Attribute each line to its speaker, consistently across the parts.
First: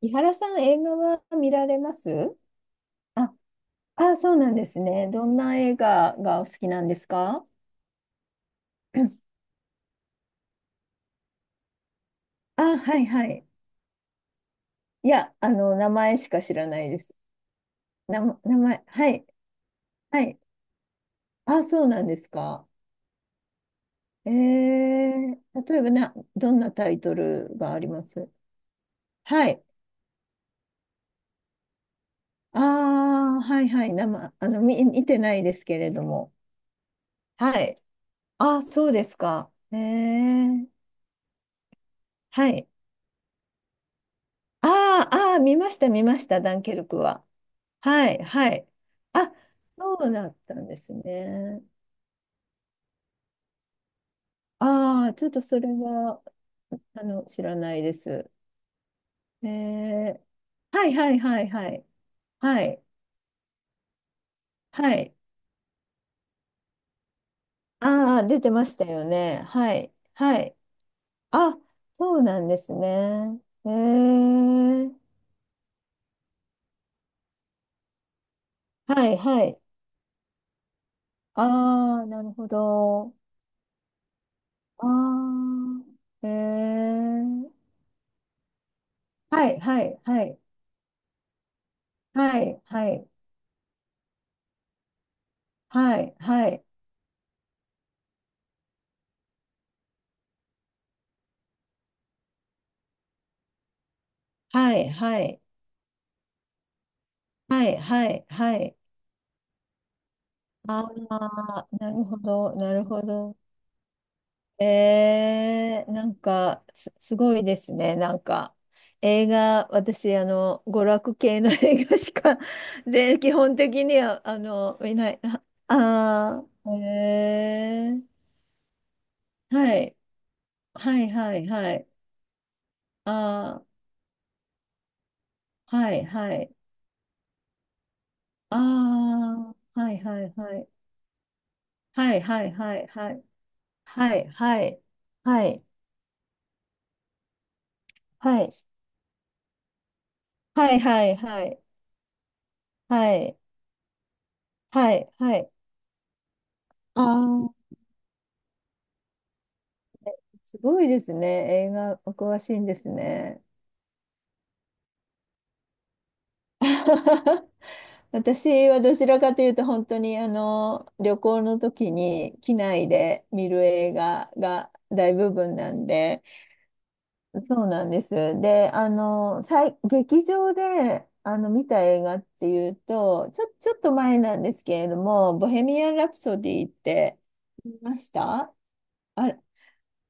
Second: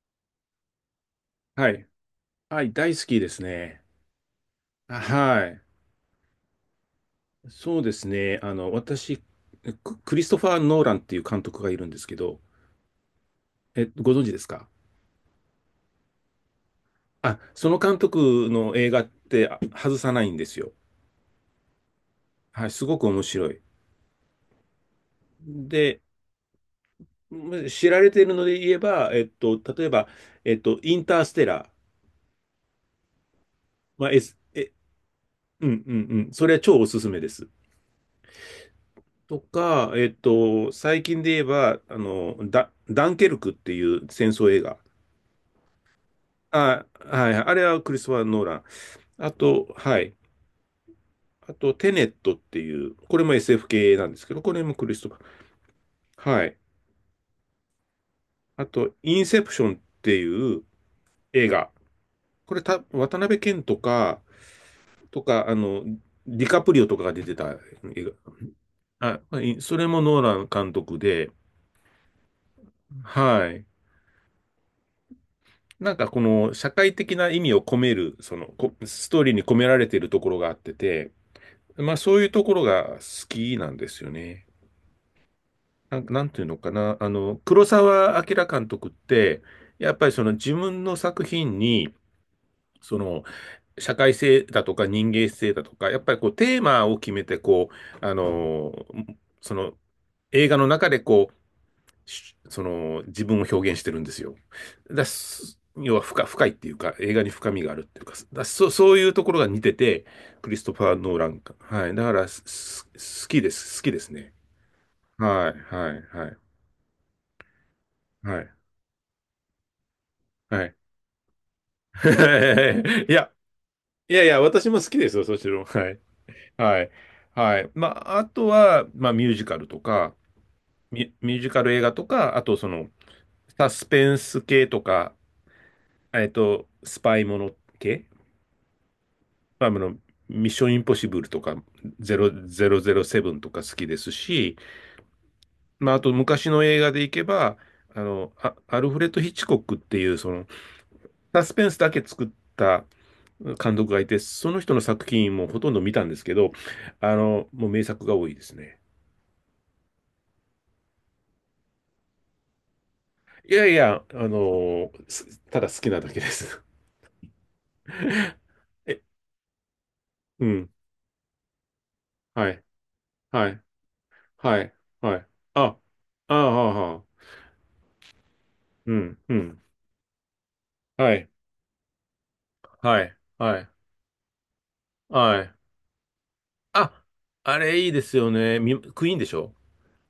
Speaker 1: 伊原さん、映画は見ら
Speaker 2: は
Speaker 1: れ
Speaker 2: い。
Speaker 1: ます？
Speaker 2: はい、大好きで
Speaker 1: あ、
Speaker 2: すね。
Speaker 1: あ、そうなんです
Speaker 2: あ
Speaker 1: ね。どん
Speaker 2: は
Speaker 1: な
Speaker 2: い。
Speaker 1: 映画がお好きなんですか？
Speaker 2: そうですね。私、クリストファー・ノーランっていう監督がいるんですけど、
Speaker 1: あ、はいはい。
Speaker 2: ご存知ですか？
Speaker 1: いや、名前しか知らないです。
Speaker 2: あ、その監督
Speaker 1: 名
Speaker 2: の
Speaker 1: 前、
Speaker 2: 映画っ
Speaker 1: はい、
Speaker 2: て外さ
Speaker 1: は
Speaker 2: ないん
Speaker 1: い。
Speaker 2: ですよ。
Speaker 1: あ、そうなんです
Speaker 2: は
Speaker 1: か。
Speaker 2: い、すごく面白い。
Speaker 1: 例えば
Speaker 2: で、
Speaker 1: どんなタイトルがあり
Speaker 2: 知ら
Speaker 1: ま
Speaker 2: れてい
Speaker 1: す？
Speaker 2: るので言えば、
Speaker 1: はい。
Speaker 2: 例えば、インターステラー。
Speaker 1: ああはいはい。
Speaker 2: まあ、
Speaker 1: 生、あの、見、見てないです
Speaker 2: うんう
Speaker 1: けれ
Speaker 2: ん
Speaker 1: ど
Speaker 2: うん。
Speaker 1: も。
Speaker 2: それは超おすすめです。
Speaker 1: はい。ああ、そうです
Speaker 2: と
Speaker 1: か。え
Speaker 2: か、
Speaker 1: ー、
Speaker 2: 最近で言えば、
Speaker 1: はい。
Speaker 2: ダンケルクっていう戦争映
Speaker 1: あ
Speaker 2: 画。
Speaker 1: あああ見ました、ダンケル
Speaker 2: あ、
Speaker 1: クは。
Speaker 2: はい、あれはクリス
Speaker 1: は
Speaker 2: トファ
Speaker 1: い、
Speaker 2: ー・ノー
Speaker 1: は
Speaker 2: ラン。
Speaker 1: い。
Speaker 2: あ
Speaker 1: あ、
Speaker 2: と、は
Speaker 1: そう
Speaker 2: い。
Speaker 1: だったんです
Speaker 2: あ
Speaker 1: ね。
Speaker 2: と、テネットっていう、これも SF 系なんですけど、これもクリスト
Speaker 1: ああ、
Speaker 2: フ
Speaker 1: ちょっとそれは、
Speaker 2: ァー。はい。
Speaker 1: 知らないです。
Speaker 2: あと、インセ
Speaker 1: え
Speaker 2: プションって
Speaker 1: ー、
Speaker 2: いう
Speaker 1: はいはいは
Speaker 2: 映
Speaker 1: いは
Speaker 2: 画。
Speaker 1: い。
Speaker 2: これ
Speaker 1: は
Speaker 2: た、
Speaker 1: い、
Speaker 2: 渡辺謙とか、
Speaker 1: はい。
Speaker 2: とか、ディカプリオとかが出てた映
Speaker 1: ああ、出てましたよ
Speaker 2: 画。
Speaker 1: ね。は
Speaker 2: それ
Speaker 1: い、
Speaker 2: もノーラ
Speaker 1: は
Speaker 2: ン
Speaker 1: い。
Speaker 2: 監督で、
Speaker 1: あ、そうなんですね。
Speaker 2: はい。
Speaker 1: えー、
Speaker 2: なんかこの社会的な意味を込める、その、
Speaker 1: は
Speaker 2: ス
Speaker 1: い
Speaker 2: トーリーに
Speaker 1: は
Speaker 2: 込
Speaker 1: い。
Speaker 2: められているところがあってて、まあ
Speaker 1: ああ、
Speaker 2: そう
Speaker 1: な
Speaker 2: いう
Speaker 1: る
Speaker 2: と
Speaker 1: ほ
Speaker 2: ころが
Speaker 1: ど。
Speaker 2: 好きなんですよね。
Speaker 1: あ
Speaker 2: な
Speaker 1: あ、え
Speaker 2: んていうのかな、
Speaker 1: ー、
Speaker 2: 黒澤明監督って、
Speaker 1: はいは
Speaker 2: やっ
Speaker 1: い
Speaker 2: ぱり
Speaker 1: は
Speaker 2: その
Speaker 1: い。
Speaker 2: 自分の作品に、
Speaker 1: はいは
Speaker 2: そ
Speaker 1: い。
Speaker 2: の社会性だとか人間性だとか、や
Speaker 1: は
Speaker 2: っぱ
Speaker 1: い
Speaker 2: りこう
Speaker 1: は
Speaker 2: テー
Speaker 1: い。
Speaker 2: マを決めて、こう、その映画の中でこう、その自分を表現してるんですよ。
Speaker 1: はい、はい、
Speaker 2: 要は深いっていうか、映画に深み
Speaker 1: は
Speaker 2: があ
Speaker 1: い、
Speaker 2: るっていう
Speaker 1: は
Speaker 2: か、
Speaker 1: い、はい。
Speaker 2: そういうところが似てて、クリスト
Speaker 1: あ
Speaker 2: ファー・ノーランか。
Speaker 1: あ、
Speaker 2: は
Speaker 1: な
Speaker 2: い。だ
Speaker 1: る
Speaker 2: か
Speaker 1: ほ
Speaker 2: らす、
Speaker 1: ど、なるほ
Speaker 2: す好
Speaker 1: ど。
Speaker 2: きです。好きですね。はい、はい、はい、
Speaker 1: すごいですね。なん
Speaker 2: はい、
Speaker 1: か、映画、私、
Speaker 2: はい。
Speaker 1: 娯楽系の 映画しか、
Speaker 2: い
Speaker 1: で、
Speaker 2: や、
Speaker 1: 基本的に
Speaker 2: い
Speaker 1: は、
Speaker 2: やいや、私も好
Speaker 1: 見
Speaker 2: きで
Speaker 1: な
Speaker 2: す
Speaker 1: い。
Speaker 2: よ、そちらも。はい。
Speaker 1: ああー、
Speaker 2: はい。はい。ま
Speaker 1: え
Speaker 2: あ、
Speaker 1: ー、
Speaker 2: あとは、まあ、ミュージカル
Speaker 1: は
Speaker 2: と
Speaker 1: い、
Speaker 2: か、
Speaker 1: はい、
Speaker 2: ミ
Speaker 1: は
Speaker 2: ュー
Speaker 1: い、
Speaker 2: ジカ
Speaker 1: は
Speaker 2: ル映
Speaker 1: い。
Speaker 2: 画とか、あと、その、
Speaker 1: あ
Speaker 2: サスペンス系とか、
Speaker 1: あ、はい、はい。
Speaker 2: スパイもの系、
Speaker 1: あ
Speaker 2: まあ、
Speaker 1: あ、はい、はい、
Speaker 2: ミッ
Speaker 1: は
Speaker 2: ショ
Speaker 1: い。
Speaker 2: ンインポッシブルとか、
Speaker 1: はい、はい、はい、はい。
Speaker 2: 007とか好きです
Speaker 1: はい、
Speaker 2: し、
Speaker 1: はい。はい
Speaker 2: まあ、あと、昔の映画でいけば、
Speaker 1: はい。
Speaker 2: アルフレッド・ヒッチコックっていう、その、
Speaker 1: はいはいは
Speaker 2: サス
Speaker 1: い。
Speaker 2: ペンスだけ作った
Speaker 1: はい。
Speaker 2: 監督がいて、その人の
Speaker 1: は
Speaker 2: 作
Speaker 1: い。
Speaker 2: 品
Speaker 1: は
Speaker 2: も
Speaker 1: い。
Speaker 2: ほとんど見たんですけど、
Speaker 1: あ
Speaker 2: もう
Speaker 1: あ、
Speaker 2: 名作が多いですね。
Speaker 1: すごいですね。映画お詳しいんですね。
Speaker 2: いやいや、ただ好きなだけです。
Speaker 1: 私はど
Speaker 2: え、
Speaker 1: ちらかというと本当に
Speaker 2: うん、
Speaker 1: 旅行の時に
Speaker 2: は
Speaker 1: 機
Speaker 2: い、
Speaker 1: 内で見
Speaker 2: はい、
Speaker 1: る映画
Speaker 2: は
Speaker 1: が
Speaker 2: い、
Speaker 1: 大
Speaker 2: はい。
Speaker 1: 部分
Speaker 2: あ、
Speaker 1: なんで、
Speaker 2: ああ、ああ、
Speaker 1: そうなんです。で、
Speaker 2: うん、うん、
Speaker 1: 劇場で
Speaker 2: はい、
Speaker 1: 見た映画っていう
Speaker 2: はい、
Speaker 1: と、
Speaker 2: はい、
Speaker 1: ちょっと前なんですけれども、
Speaker 2: は
Speaker 1: ボ
Speaker 2: い。
Speaker 1: ヘミアン・ラプソディっ
Speaker 2: あ、
Speaker 1: て
Speaker 2: あ
Speaker 1: 見
Speaker 2: れいい
Speaker 1: ま
Speaker 2: で
Speaker 1: し
Speaker 2: すよ
Speaker 1: た。
Speaker 2: ね。クイーンでし
Speaker 1: あ、
Speaker 2: ょ？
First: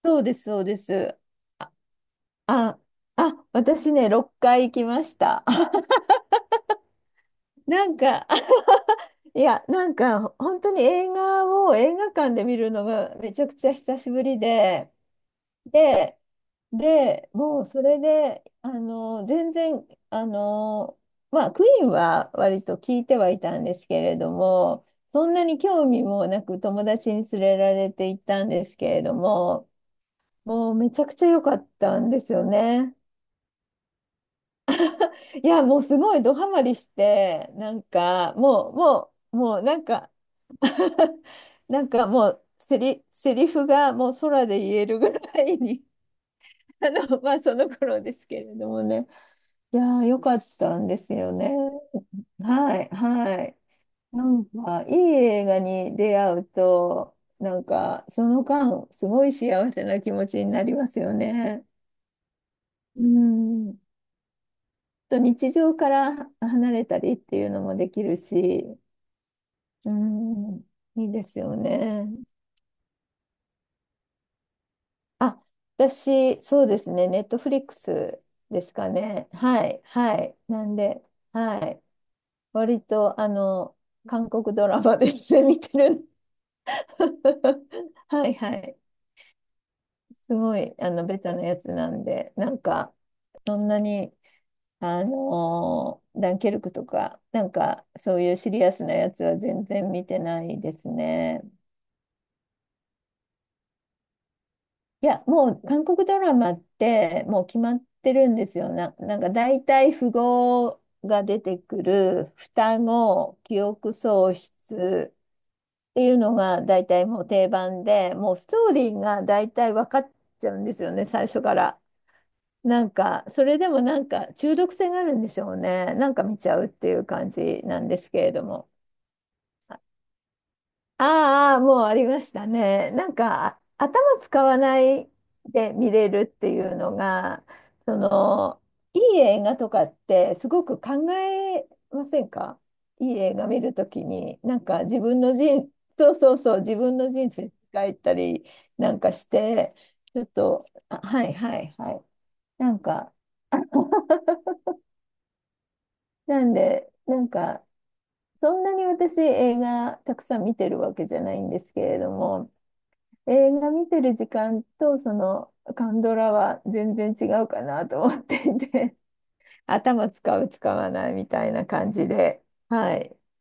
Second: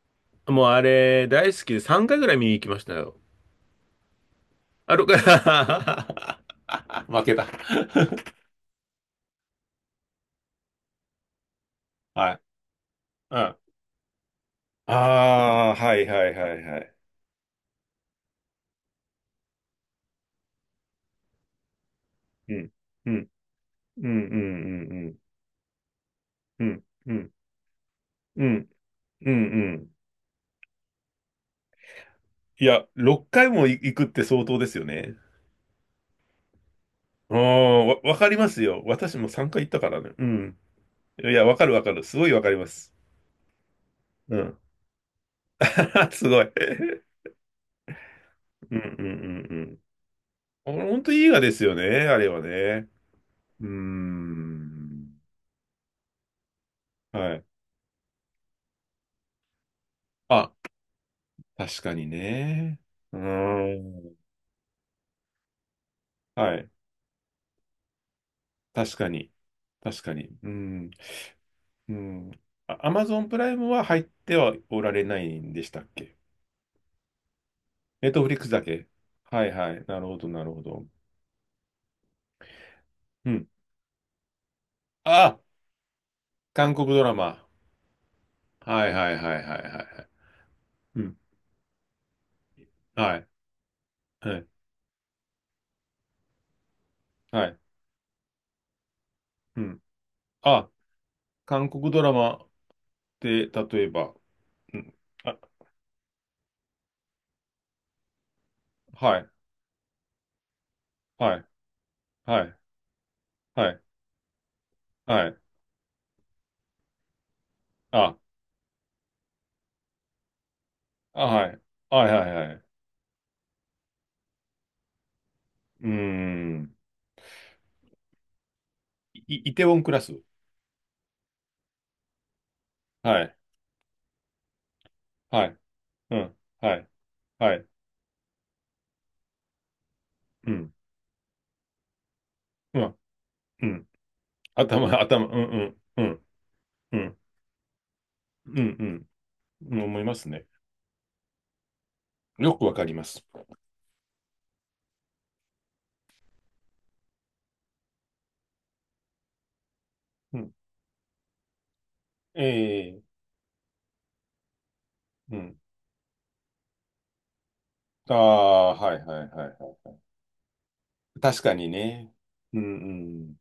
Speaker 1: そうです、そ
Speaker 2: も
Speaker 1: う
Speaker 2: う
Speaker 1: で
Speaker 2: あ
Speaker 1: す。
Speaker 2: れ大好きで3回ぐらい見に行きま
Speaker 1: あ、
Speaker 2: したよ。
Speaker 1: あ、私ね、6回行き
Speaker 2: あ
Speaker 1: ま
Speaker 2: るか
Speaker 1: した。
Speaker 2: ら 負けた。
Speaker 1: なんか、いや、なんか、本当に映画を映画
Speaker 2: は
Speaker 1: 館
Speaker 2: い。
Speaker 1: で見るのがめ
Speaker 2: う
Speaker 1: ちゃく
Speaker 2: ん
Speaker 1: ちゃ久しぶりで、
Speaker 2: ああ、はい
Speaker 1: で、
Speaker 2: はいはいはい。
Speaker 1: で、もうそれで、あの、全然、あの、まあ、クイーンは
Speaker 2: う
Speaker 1: 割
Speaker 2: ん、
Speaker 1: と聞い
Speaker 2: う
Speaker 1: ては
Speaker 2: ん、
Speaker 1: いたんですけ
Speaker 2: うん、
Speaker 1: れども、
Speaker 2: うん、
Speaker 1: そんなに興味もなく
Speaker 2: うん、うん、
Speaker 1: 友達
Speaker 2: う
Speaker 1: に
Speaker 2: ん、
Speaker 1: 連れられて行った
Speaker 2: う
Speaker 1: んで
Speaker 2: ん、
Speaker 1: すけれど
Speaker 2: うん、
Speaker 1: も、
Speaker 2: うん。
Speaker 1: もうめちゃくちゃ良かったんですよ
Speaker 2: いや、
Speaker 1: ね。
Speaker 2: 6回も行くって相当ですよね。
Speaker 1: いや、もうすごいドハマりし
Speaker 2: あ
Speaker 1: て、なん
Speaker 2: あ、わか
Speaker 1: か、
Speaker 2: ります
Speaker 1: もう、
Speaker 2: よ。
Speaker 1: も
Speaker 2: 私も
Speaker 1: う、
Speaker 2: 3
Speaker 1: もう、
Speaker 2: 回行っ
Speaker 1: な
Speaker 2: た
Speaker 1: ん
Speaker 2: からね。
Speaker 1: か
Speaker 2: うん。いや、わかるわ
Speaker 1: なん
Speaker 2: かる。
Speaker 1: か
Speaker 2: す
Speaker 1: も
Speaker 2: ごいわ
Speaker 1: う、
Speaker 2: かります。
Speaker 1: セリフがもう
Speaker 2: う
Speaker 1: 空
Speaker 2: ん。
Speaker 1: で言えるぐらいに
Speaker 2: すごい。
Speaker 1: あの、まあ、その頃ですけれど
Speaker 2: うん、
Speaker 1: も
Speaker 2: う
Speaker 1: ね。
Speaker 2: ん、うん、う
Speaker 1: い
Speaker 2: ん。
Speaker 1: やー、よかっ
Speaker 2: あ
Speaker 1: たん
Speaker 2: れ、
Speaker 1: で
Speaker 2: 本当
Speaker 1: す
Speaker 2: いい映
Speaker 1: よ
Speaker 2: 画
Speaker 1: ね。
Speaker 2: ですよね、あれは
Speaker 1: は
Speaker 2: ね。
Speaker 1: い、はい。
Speaker 2: うー
Speaker 1: なんか、いい
Speaker 2: ん。
Speaker 1: 映画に出会うと、
Speaker 2: はい。
Speaker 1: なんか、その間、すごい幸せな気持ちに
Speaker 2: あ、
Speaker 1: なりますよね。
Speaker 2: 確かにね。
Speaker 1: う
Speaker 2: うー
Speaker 1: ん。
Speaker 2: ん。
Speaker 1: と日常から
Speaker 2: はい。
Speaker 1: 離れたりっていうのもできるし、
Speaker 2: 確かに。
Speaker 1: う
Speaker 2: 確かに。う
Speaker 1: ん、
Speaker 2: ん。
Speaker 1: いいですよ
Speaker 2: う
Speaker 1: ね。
Speaker 2: ん。アマゾンプライムは入ってはおられない
Speaker 1: あ、
Speaker 2: んでしたっけ？
Speaker 1: 私、そうですね、ネットフリック
Speaker 2: ネッ
Speaker 1: ス
Speaker 2: トフリックスだ
Speaker 1: です
Speaker 2: け。
Speaker 1: かね。
Speaker 2: はい
Speaker 1: は
Speaker 2: は
Speaker 1: い、
Speaker 2: い。なる
Speaker 1: は
Speaker 2: ほど、
Speaker 1: い。
Speaker 2: なるほ
Speaker 1: なん
Speaker 2: ど。
Speaker 1: で、はい。割と、
Speaker 2: うん。
Speaker 1: 韓国ドラマです
Speaker 2: あ、
Speaker 1: ね、見てる。
Speaker 2: 韓国ドラマ。
Speaker 1: はい、はい。
Speaker 2: はいはいはいはいはいはい。
Speaker 1: すごい、
Speaker 2: うん。
Speaker 1: ベタなやつなんで、なんか、
Speaker 2: はい。
Speaker 1: そんなに、
Speaker 2: はい。
Speaker 1: あのーダンケルクとか、な
Speaker 2: は
Speaker 1: ん
Speaker 2: い。
Speaker 1: か、そういうシリアスなやつは
Speaker 2: う
Speaker 1: 全
Speaker 2: ん。
Speaker 1: 然見てない
Speaker 2: あ、
Speaker 1: ですね。
Speaker 2: 韓国ドラマで、例えば、うん。
Speaker 1: いや、
Speaker 2: あ、
Speaker 1: もう韓国ドラマってもう決まってるんですよ。
Speaker 2: は
Speaker 1: なん
Speaker 2: い。
Speaker 1: か大体符号が
Speaker 2: は
Speaker 1: 出
Speaker 2: い。
Speaker 1: てくる
Speaker 2: はい。
Speaker 1: 双子、記
Speaker 2: はい。
Speaker 1: 憶喪失
Speaker 2: はい。
Speaker 1: っていうのが大体もう定番で、
Speaker 2: あ、
Speaker 1: もうストーリーが大体分かっちゃうんですよね、
Speaker 2: あ、
Speaker 1: 最初
Speaker 2: は
Speaker 1: か
Speaker 2: い。
Speaker 1: ら。
Speaker 2: はいはいはいうんあ韓国ドラマって例えばうんあはいはいはいはいはいああはいはいはいはい。
Speaker 1: なんか、それでもなんか中毒性があるんでしょう
Speaker 2: うー
Speaker 1: ね。なんか見ちゃうっ
Speaker 2: ん。
Speaker 1: ていう感じなんですけれども。
Speaker 2: い、イテウォンクラス。
Speaker 1: ああ、もうありましたね。なん
Speaker 2: はい。
Speaker 1: か、あ頭使わない
Speaker 2: はい。
Speaker 1: で見れ
Speaker 2: う
Speaker 1: るっ
Speaker 2: ん。
Speaker 1: ていう
Speaker 2: はい。
Speaker 1: のが、
Speaker 2: はい。
Speaker 1: その、いい映画とかってす
Speaker 2: う
Speaker 1: ご
Speaker 2: ん。
Speaker 1: く考えませんか？
Speaker 2: うん。
Speaker 1: いい映画見
Speaker 2: う
Speaker 1: ると
Speaker 2: ん
Speaker 1: きに、なんか
Speaker 2: 頭、
Speaker 1: 自分
Speaker 2: 頭、うん、
Speaker 1: の人、
Speaker 2: うん、う
Speaker 1: そう
Speaker 2: ん、
Speaker 1: そうそう、自分
Speaker 2: う
Speaker 1: の
Speaker 2: ん、
Speaker 1: 人生変いたり
Speaker 2: う
Speaker 1: なん
Speaker 2: ん、
Speaker 1: かし
Speaker 2: う
Speaker 1: て、
Speaker 2: ん、思いま
Speaker 1: ちょっ
Speaker 2: すね。
Speaker 1: と、あ、はいはいはい。
Speaker 2: よく
Speaker 1: な
Speaker 2: わ
Speaker 1: ん
Speaker 2: かりま
Speaker 1: か、
Speaker 2: す。
Speaker 1: なんで、なんか、そんなに私映画たくさ
Speaker 2: う
Speaker 1: ん
Speaker 2: ん。
Speaker 1: 見てるわけじゃないんですけれども、
Speaker 2: ええ
Speaker 1: 映画見てる時間とそ
Speaker 2: う
Speaker 1: の
Speaker 2: ん。
Speaker 1: カンドラは全然違うかなと
Speaker 2: あ
Speaker 1: 思ってい
Speaker 2: あ、は
Speaker 1: て
Speaker 2: いはいはい は
Speaker 1: 頭使う使わない
Speaker 2: い。
Speaker 1: み
Speaker 2: 確
Speaker 1: たい
Speaker 2: か
Speaker 1: な
Speaker 2: に
Speaker 1: 感じ
Speaker 2: ね。
Speaker 1: で、
Speaker 2: うん
Speaker 1: はい
Speaker 2: うん。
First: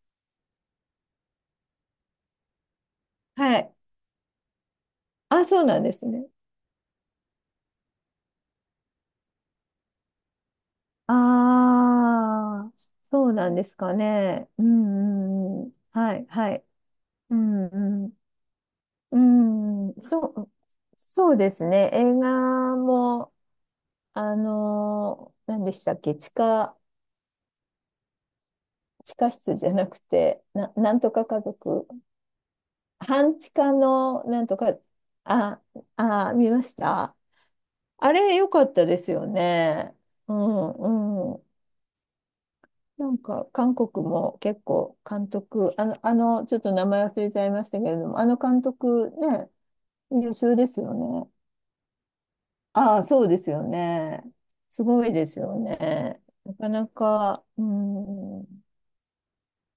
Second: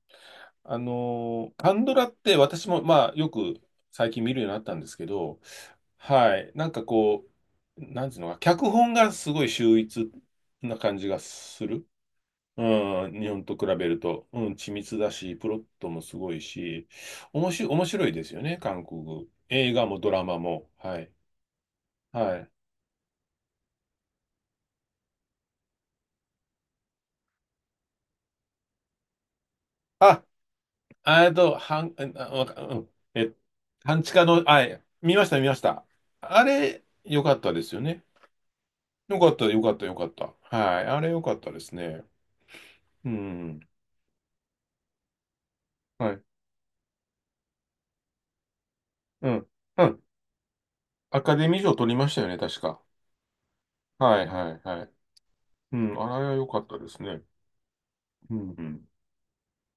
Speaker 2: カンドラって私も、まあ、よ
Speaker 1: は
Speaker 2: く
Speaker 1: い、
Speaker 2: 最近見るようになったんですけど、
Speaker 1: あそうなんですね、
Speaker 2: はい。なんかこう、なんていうのか、脚本がすごい秀逸な感じがする。
Speaker 1: ああ
Speaker 2: うん、
Speaker 1: そ
Speaker 2: 日
Speaker 1: う
Speaker 2: 本
Speaker 1: なん
Speaker 2: と
Speaker 1: で
Speaker 2: 比べ
Speaker 1: すか
Speaker 2: ると、うん、
Speaker 1: ね、う
Speaker 2: 緻密だし、プロ
Speaker 1: ん
Speaker 2: ッ
Speaker 1: うんうん、
Speaker 2: トもす
Speaker 1: はい
Speaker 2: ごい
Speaker 1: はい、
Speaker 2: し、
Speaker 1: う
Speaker 2: おもし、面
Speaker 1: ん
Speaker 2: 白い
Speaker 1: う
Speaker 2: ですよね、韓国。映画
Speaker 1: んう
Speaker 2: も
Speaker 1: ん、
Speaker 2: ドラ
Speaker 1: そ
Speaker 2: マ
Speaker 1: う、
Speaker 2: も。はい。
Speaker 1: そうですね、映
Speaker 2: はい。
Speaker 1: 画も、あのー何でしたっけ？地下、地下室じゃなく
Speaker 2: あ、
Speaker 1: てな、なんと
Speaker 2: あ
Speaker 1: か
Speaker 2: えっ
Speaker 1: 家
Speaker 2: と、は
Speaker 1: 族、
Speaker 2: ん、あ、わかうん、え、
Speaker 1: 半地下
Speaker 2: 半地
Speaker 1: の
Speaker 2: 下
Speaker 1: な
Speaker 2: の、
Speaker 1: んと
Speaker 2: あ、
Speaker 1: か、
Speaker 2: 見ました、見まし
Speaker 1: あ、
Speaker 2: た。
Speaker 1: あ、
Speaker 2: あ
Speaker 1: 見まし
Speaker 2: れ、
Speaker 1: た。
Speaker 2: よかったですよね。
Speaker 1: あれ良かったです
Speaker 2: よ
Speaker 1: よ
Speaker 2: かった、よかった、よ
Speaker 1: ね。
Speaker 2: かった。
Speaker 1: うん、
Speaker 2: はい。あれ、よか
Speaker 1: う
Speaker 2: っ
Speaker 1: ん。
Speaker 2: たですね。
Speaker 1: な
Speaker 2: う
Speaker 1: んか
Speaker 2: ん。
Speaker 1: 韓国も結構監督、
Speaker 2: はい。
Speaker 1: ちょっと名前忘れちゃいましたけれども、あの監督
Speaker 2: うん。
Speaker 1: ね、
Speaker 2: うん。
Speaker 1: 優秀ですよ
Speaker 2: ア
Speaker 1: ね。
Speaker 2: カデミー賞取りましたよね、確か。
Speaker 1: ああ、そうですよ
Speaker 2: は
Speaker 1: ね。
Speaker 2: い、はい、は
Speaker 1: す
Speaker 2: い。
Speaker 1: ごいですよ
Speaker 2: うん、あ
Speaker 1: ね。
Speaker 2: れはよ
Speaker 1: な
Speaker 2: かっ
Speaker 1: か
Speaker 2: たで
Speaker 1: な
Speaker 2: すね。
Speaker 1: か、う
Speaker 2: うん、う
Speaker 1: ん。
Speaker 2: ん。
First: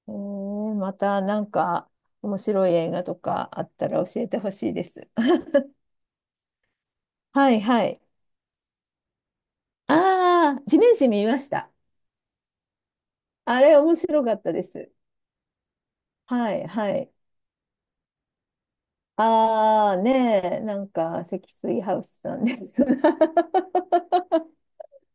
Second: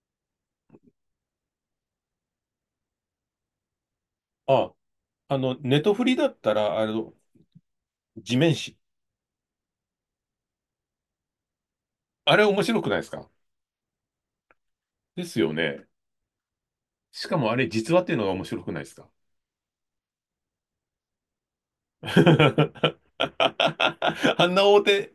Speaker 1: えー、またなんか面白い映画とかあったら教えてほし
Speaker 2: あ
Speaker 1: いです。
Speaker 2: ネトフリだったら、
Speaker 1: はいはい。
Speaker 2: 地面師。
Speaker 1: ああ、地面師見ました。
Speaker 2: あれ面白くないですか？
Speaker 1: あれ面白かったです。
Speaker 2: ですよね。
Speaker 1: はい、はい。
Speaker 2: しかもあれ実話っていうのが面白くないですか？
Speaker 1: ああ、ねえ、なんか、積水ハウス さんです。
Speaker 2: あんな大手、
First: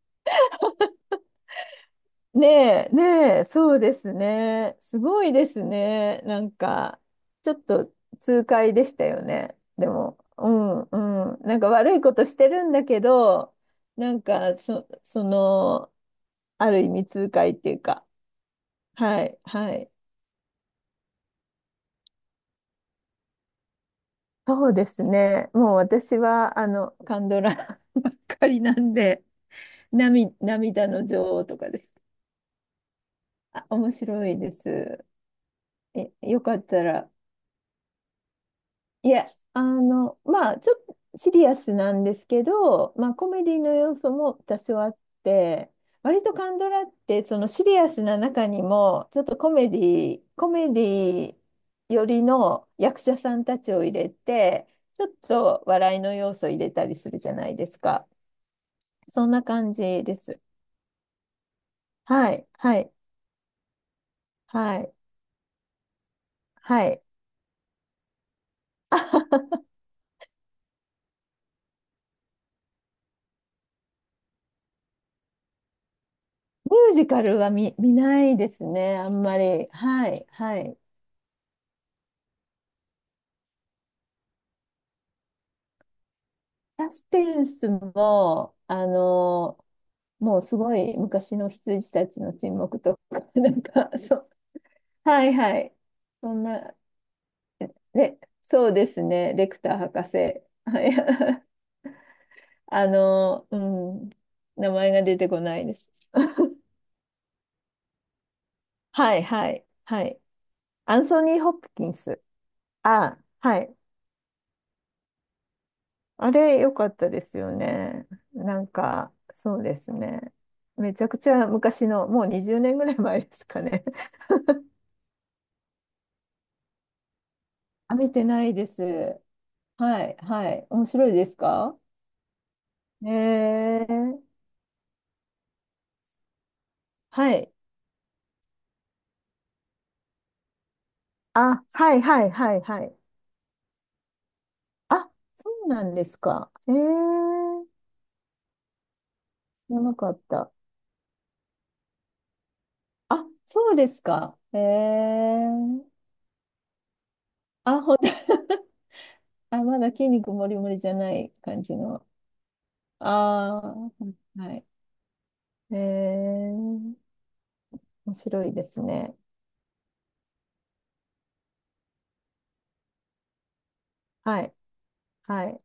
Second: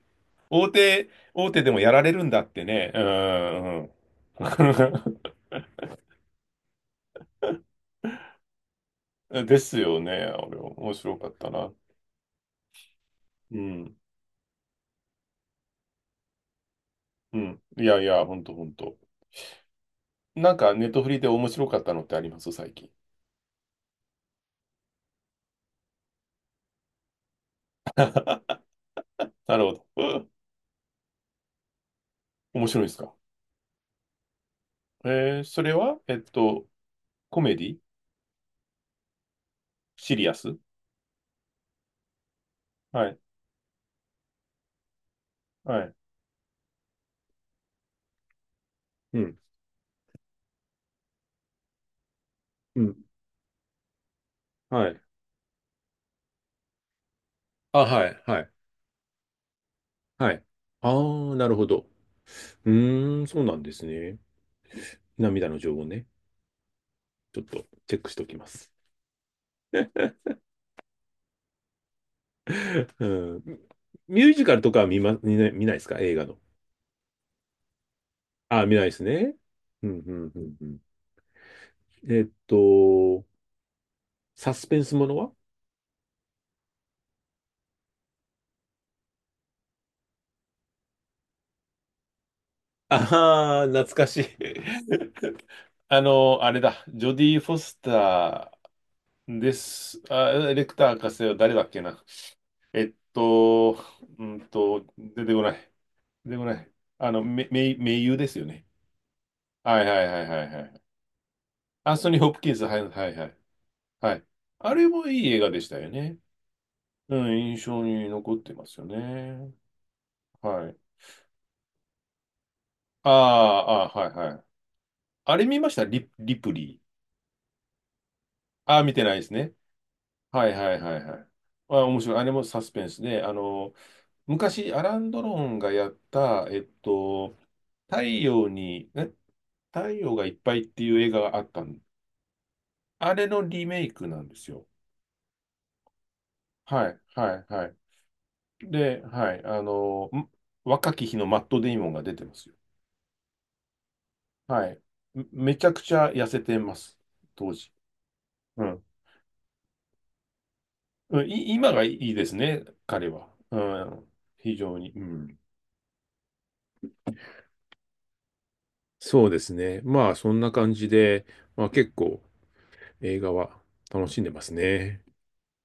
Speaker 2: 大手、大手でもやられるんだって
Speaker 1: ねえ、
Speaker 2: ね。う
Speaker 1: ねえ、そ
Speaker 2: ん。
Speaker 1: う
Speaker 2: うん
Speaker 1: ですね。す ごいですね。なんか、ちょっと痛快でしたよね。
Speaker 2: です
Speaker 1: で
Speaker 2: よね。
Speaker 1: も、
Speaker 2: あ
Speaker 1: う
Speaker 2: れ
Speaker 1: ん、
Speaker 2: 面白かっ
Speaker 1: うん。
Speaker 2: た
Speaker 1: なんか
Speaker 2: な。
Speaker 1: 悪いことしてるんだけど、
Speaker 2: うん。
Speaker 1: その、ある意味痛
Speaker 2: う
Speaker 1: 快っ
Speaker 2: ん。
Speaker 1: ていう
Speaker 2: いや
Speaker 1: か、
Speaker 2: いや、ほんとほんと。
Speaker 1: はい、はい。
Speaker 2: なんかネットフリで面白かったのってあります最近？
Speaker 1: そうですね。もう私は、カンドラ ばっかりなんで、
Speaker 2: なるほど。うん
Speaker 1: 涙の女王とかです。
Speaker 2: 面白いですか？
Speaker 1: あ、面白いです。
Speaker 2: えそれは
Speaker 1: え、よかったら。
Speaker 2: コメディ？
Speaker 1: いや、
Speaker 2: シリア
Speaker 1: ま
Speaker 2: ス
Speaker 1: あ、ちょっとシリアスなんですけど、
Speaker 2: は
Speaker 1: まあ、
Speaker 2: い。
Speaker 1: コメディの要素も多少あって、
Speaker 2: はい。
Speaker 1: 割とカンドラって、そのシリアスな中にも、
Speaker 2: う
Speaker 1: ちょっ
Speaker 2: ん。
Speaker 1: とコメディ、コメディ寄りの
Speaker 2: うん。
Speaker 1: 役者さんたちを入れて、
Speaker 2: はい。
Speaker 1: ちょっと笑いの要素を入れたりするじゃないで
Speaker 2: あ、
Speaker 1: す
Speaker 2: は
Speaker 1: か。
Speaker 2: い、はい、
Speaker 1: そんな感じで
Speaker 2: は
Speaker 1: す。
Speaker 2: い。ああ、なるほど。
Speaker 1: はい、
Speaker 2: う
Speaker 1: はい、
Speaker 2: ーん、そうなんですね。
Speaker 1: はい、
Speaker 2: 涙の情報ね。
Speaker 1: はい。
Speaker 2: ちょっとチェックしておきます。うん。ミュージカルとかは見ないですか映画の？
Speaker 1: ミュージカルは見ないです
Speaker 2: あ、見ないで
Speaker 1: ね、
Speaker 2: す
Speaker 1: あん
Speaker 2: ね。
Speaker 1: まり。
Speaker 2: うん、
Speaker 1: は
Speaker 2: う
Speaker 1: い、
Speaker 2: ん、うん、
Speaker 1: は
Speaker 2: う
Speaker 1: い。
Speaker 2: ん。えっと、サスペンスものは
Speaker 1: サスペンスも、あの、もうすごい昔の羊たちの沈黙とか、なん
Speaker 2: ああー、
Speaker 1: か、
Speaker 2: 懐か
Speaker 1: そ
Speaker 2: しい。
Speaker 1: う、はいはい。そん
Speaker 2: あれ
Speaker 1: な、
Speaker 2: だ。ジョディ・フォス
Speaker 1: で、
Speaker 2: タ
Speaker 1: そうですね、
Speaker 2: ー
Speaker 1: レ
Speaker 2: で
Speaker 1: クター
Speaker 2: す。
Speaker 1: 博
Speaker 2: あ、
Speaker 1: 士。
Speaker 2: レク
Speaker 1: は
Speaker 2: ター
Speaker 1: い、
Speaker 2: 博士は誰だ っけな。え
Speaker 1: あ
Speaker 2: っ
Speaker 1: のう
Speaker 2: と、
Speaker 1: ん、名前が出
Speaker 2: 出
Speaker 1: て
Speaker 2: て
Speaker 1: こ
Speaker 2: こな
Speaker 1: ない
Speaker 2: い。
Speaker 1: です。
Speaker 2: 出てこない。あの、め、め、名優ですよね。
Speaker 1: はいはい、
Speaker 2: はいは
Speaker 1: は
Speaker 2: いは
Speaker 1: い。
Speaker 2: いはいはい。
Speaker 1: アンソニー・ホプキン
Speaker 2: アンソニー・
Speaker 1: ス。
Speaker 2: ホプキンス、はいはい
Speaker 1: あ、
Speaker 2: はい。
Speaker 1: はい。
Speaker 2: はい。あれもいい映画でしたよね。
Speaker 1: あれ、良かった
Speaker 2: う
Speaker 1: です
Speaker 2: ん、
Speaker 1: よ
Speaker 2: 印象
Speaker 1: ね。
Speaker 2: に残って
Speaker 1: な
Speaker 2: ま
Speaker 1: ん
Speaker 2: すよ
Speaker 1: か、
Speaker 2: ね。
Speaker 1: そうですね。
Speaker 2: はい。
Speaker 1: めちゃくちゃ昔の、もう20年ぐらい
Speaker 2: あ
Speaker 1: 前ですか
Speaker 2: あ、あ
Speaker 1: ね。
Speaker 2: あ、はい はい。あれ見ましたリプリー。
Speaker 1: あ、見てないで
Speaker 2: あ
Speaker 1: す。
Speaker 2: あ、見てないですね。
Speaker 1: はい、
Speaker 2: は
Speaker 1: は
Speaker 2: い
Speaker 1: い。
Speaker 2: はい
Speaker 1: 面
Speaker 2: はい
Speaker 1: 白い
Speaker 2: は
Speaker 1: で
Speaker 2: い。
Speaker 1: す
Speaker 2: あ、
Speaker 1: か？
Speaker 2: 面白い。あれもサスペンスで、
Speaker 1: ええ、
Speaker 2: 昔、アラン・ドロンがやった、
Speaker 1: はい。
Speaker 2: 太陽に、え太陽がいっぱいっていう映画があっ
Speaker 1: あ、
Speaker 2: たの。
Speaker 1: はい、はい、はい、はい。
Speaker 2: あれのリメイクなんですよ。
Speaker 1: あ、そうなんですか。え
Speaker 2: はい、はい、
Speaker 1: え、
Speaker 2: はい。で、はい、
Speaker 1: 知らなかった。
Speaker 2: 若き日のマット・デイモンが出てますよ。
Speaker 1: あ、そうですか。え
Speaker 2: はい。
Speaker 1: え、
Speaker 2: めちゃくちゃ痩せてます、当時。
Speaker 1: あ、ほんと？
Speaker 2: うん。
Speaker 1: あ、まだ筋肉もりもりじゃな
Speaker 2: うん
Speaker 1: い感
Speaker 2: 今
Speaker 1: じ
Speaker 2: がい
Speaker 1: の。
Speaker 2: いですね、彼は。
Speaker 1: あ
Speaker 2: うん、
Speaker 1: あ、は
Speaker 2: 非
Speaker 1: い。
Speaker 2: 常に。うん。
Speaker 1: えー、面白いですね。
Speaker 2: そうですね。まあ、そんな感じで、まあ結構映画は楽しんで
Speaker 1: は
Speaker 2: ます
Speaker 1: い。
Speaker 2: ね。
Speaker 1: はい。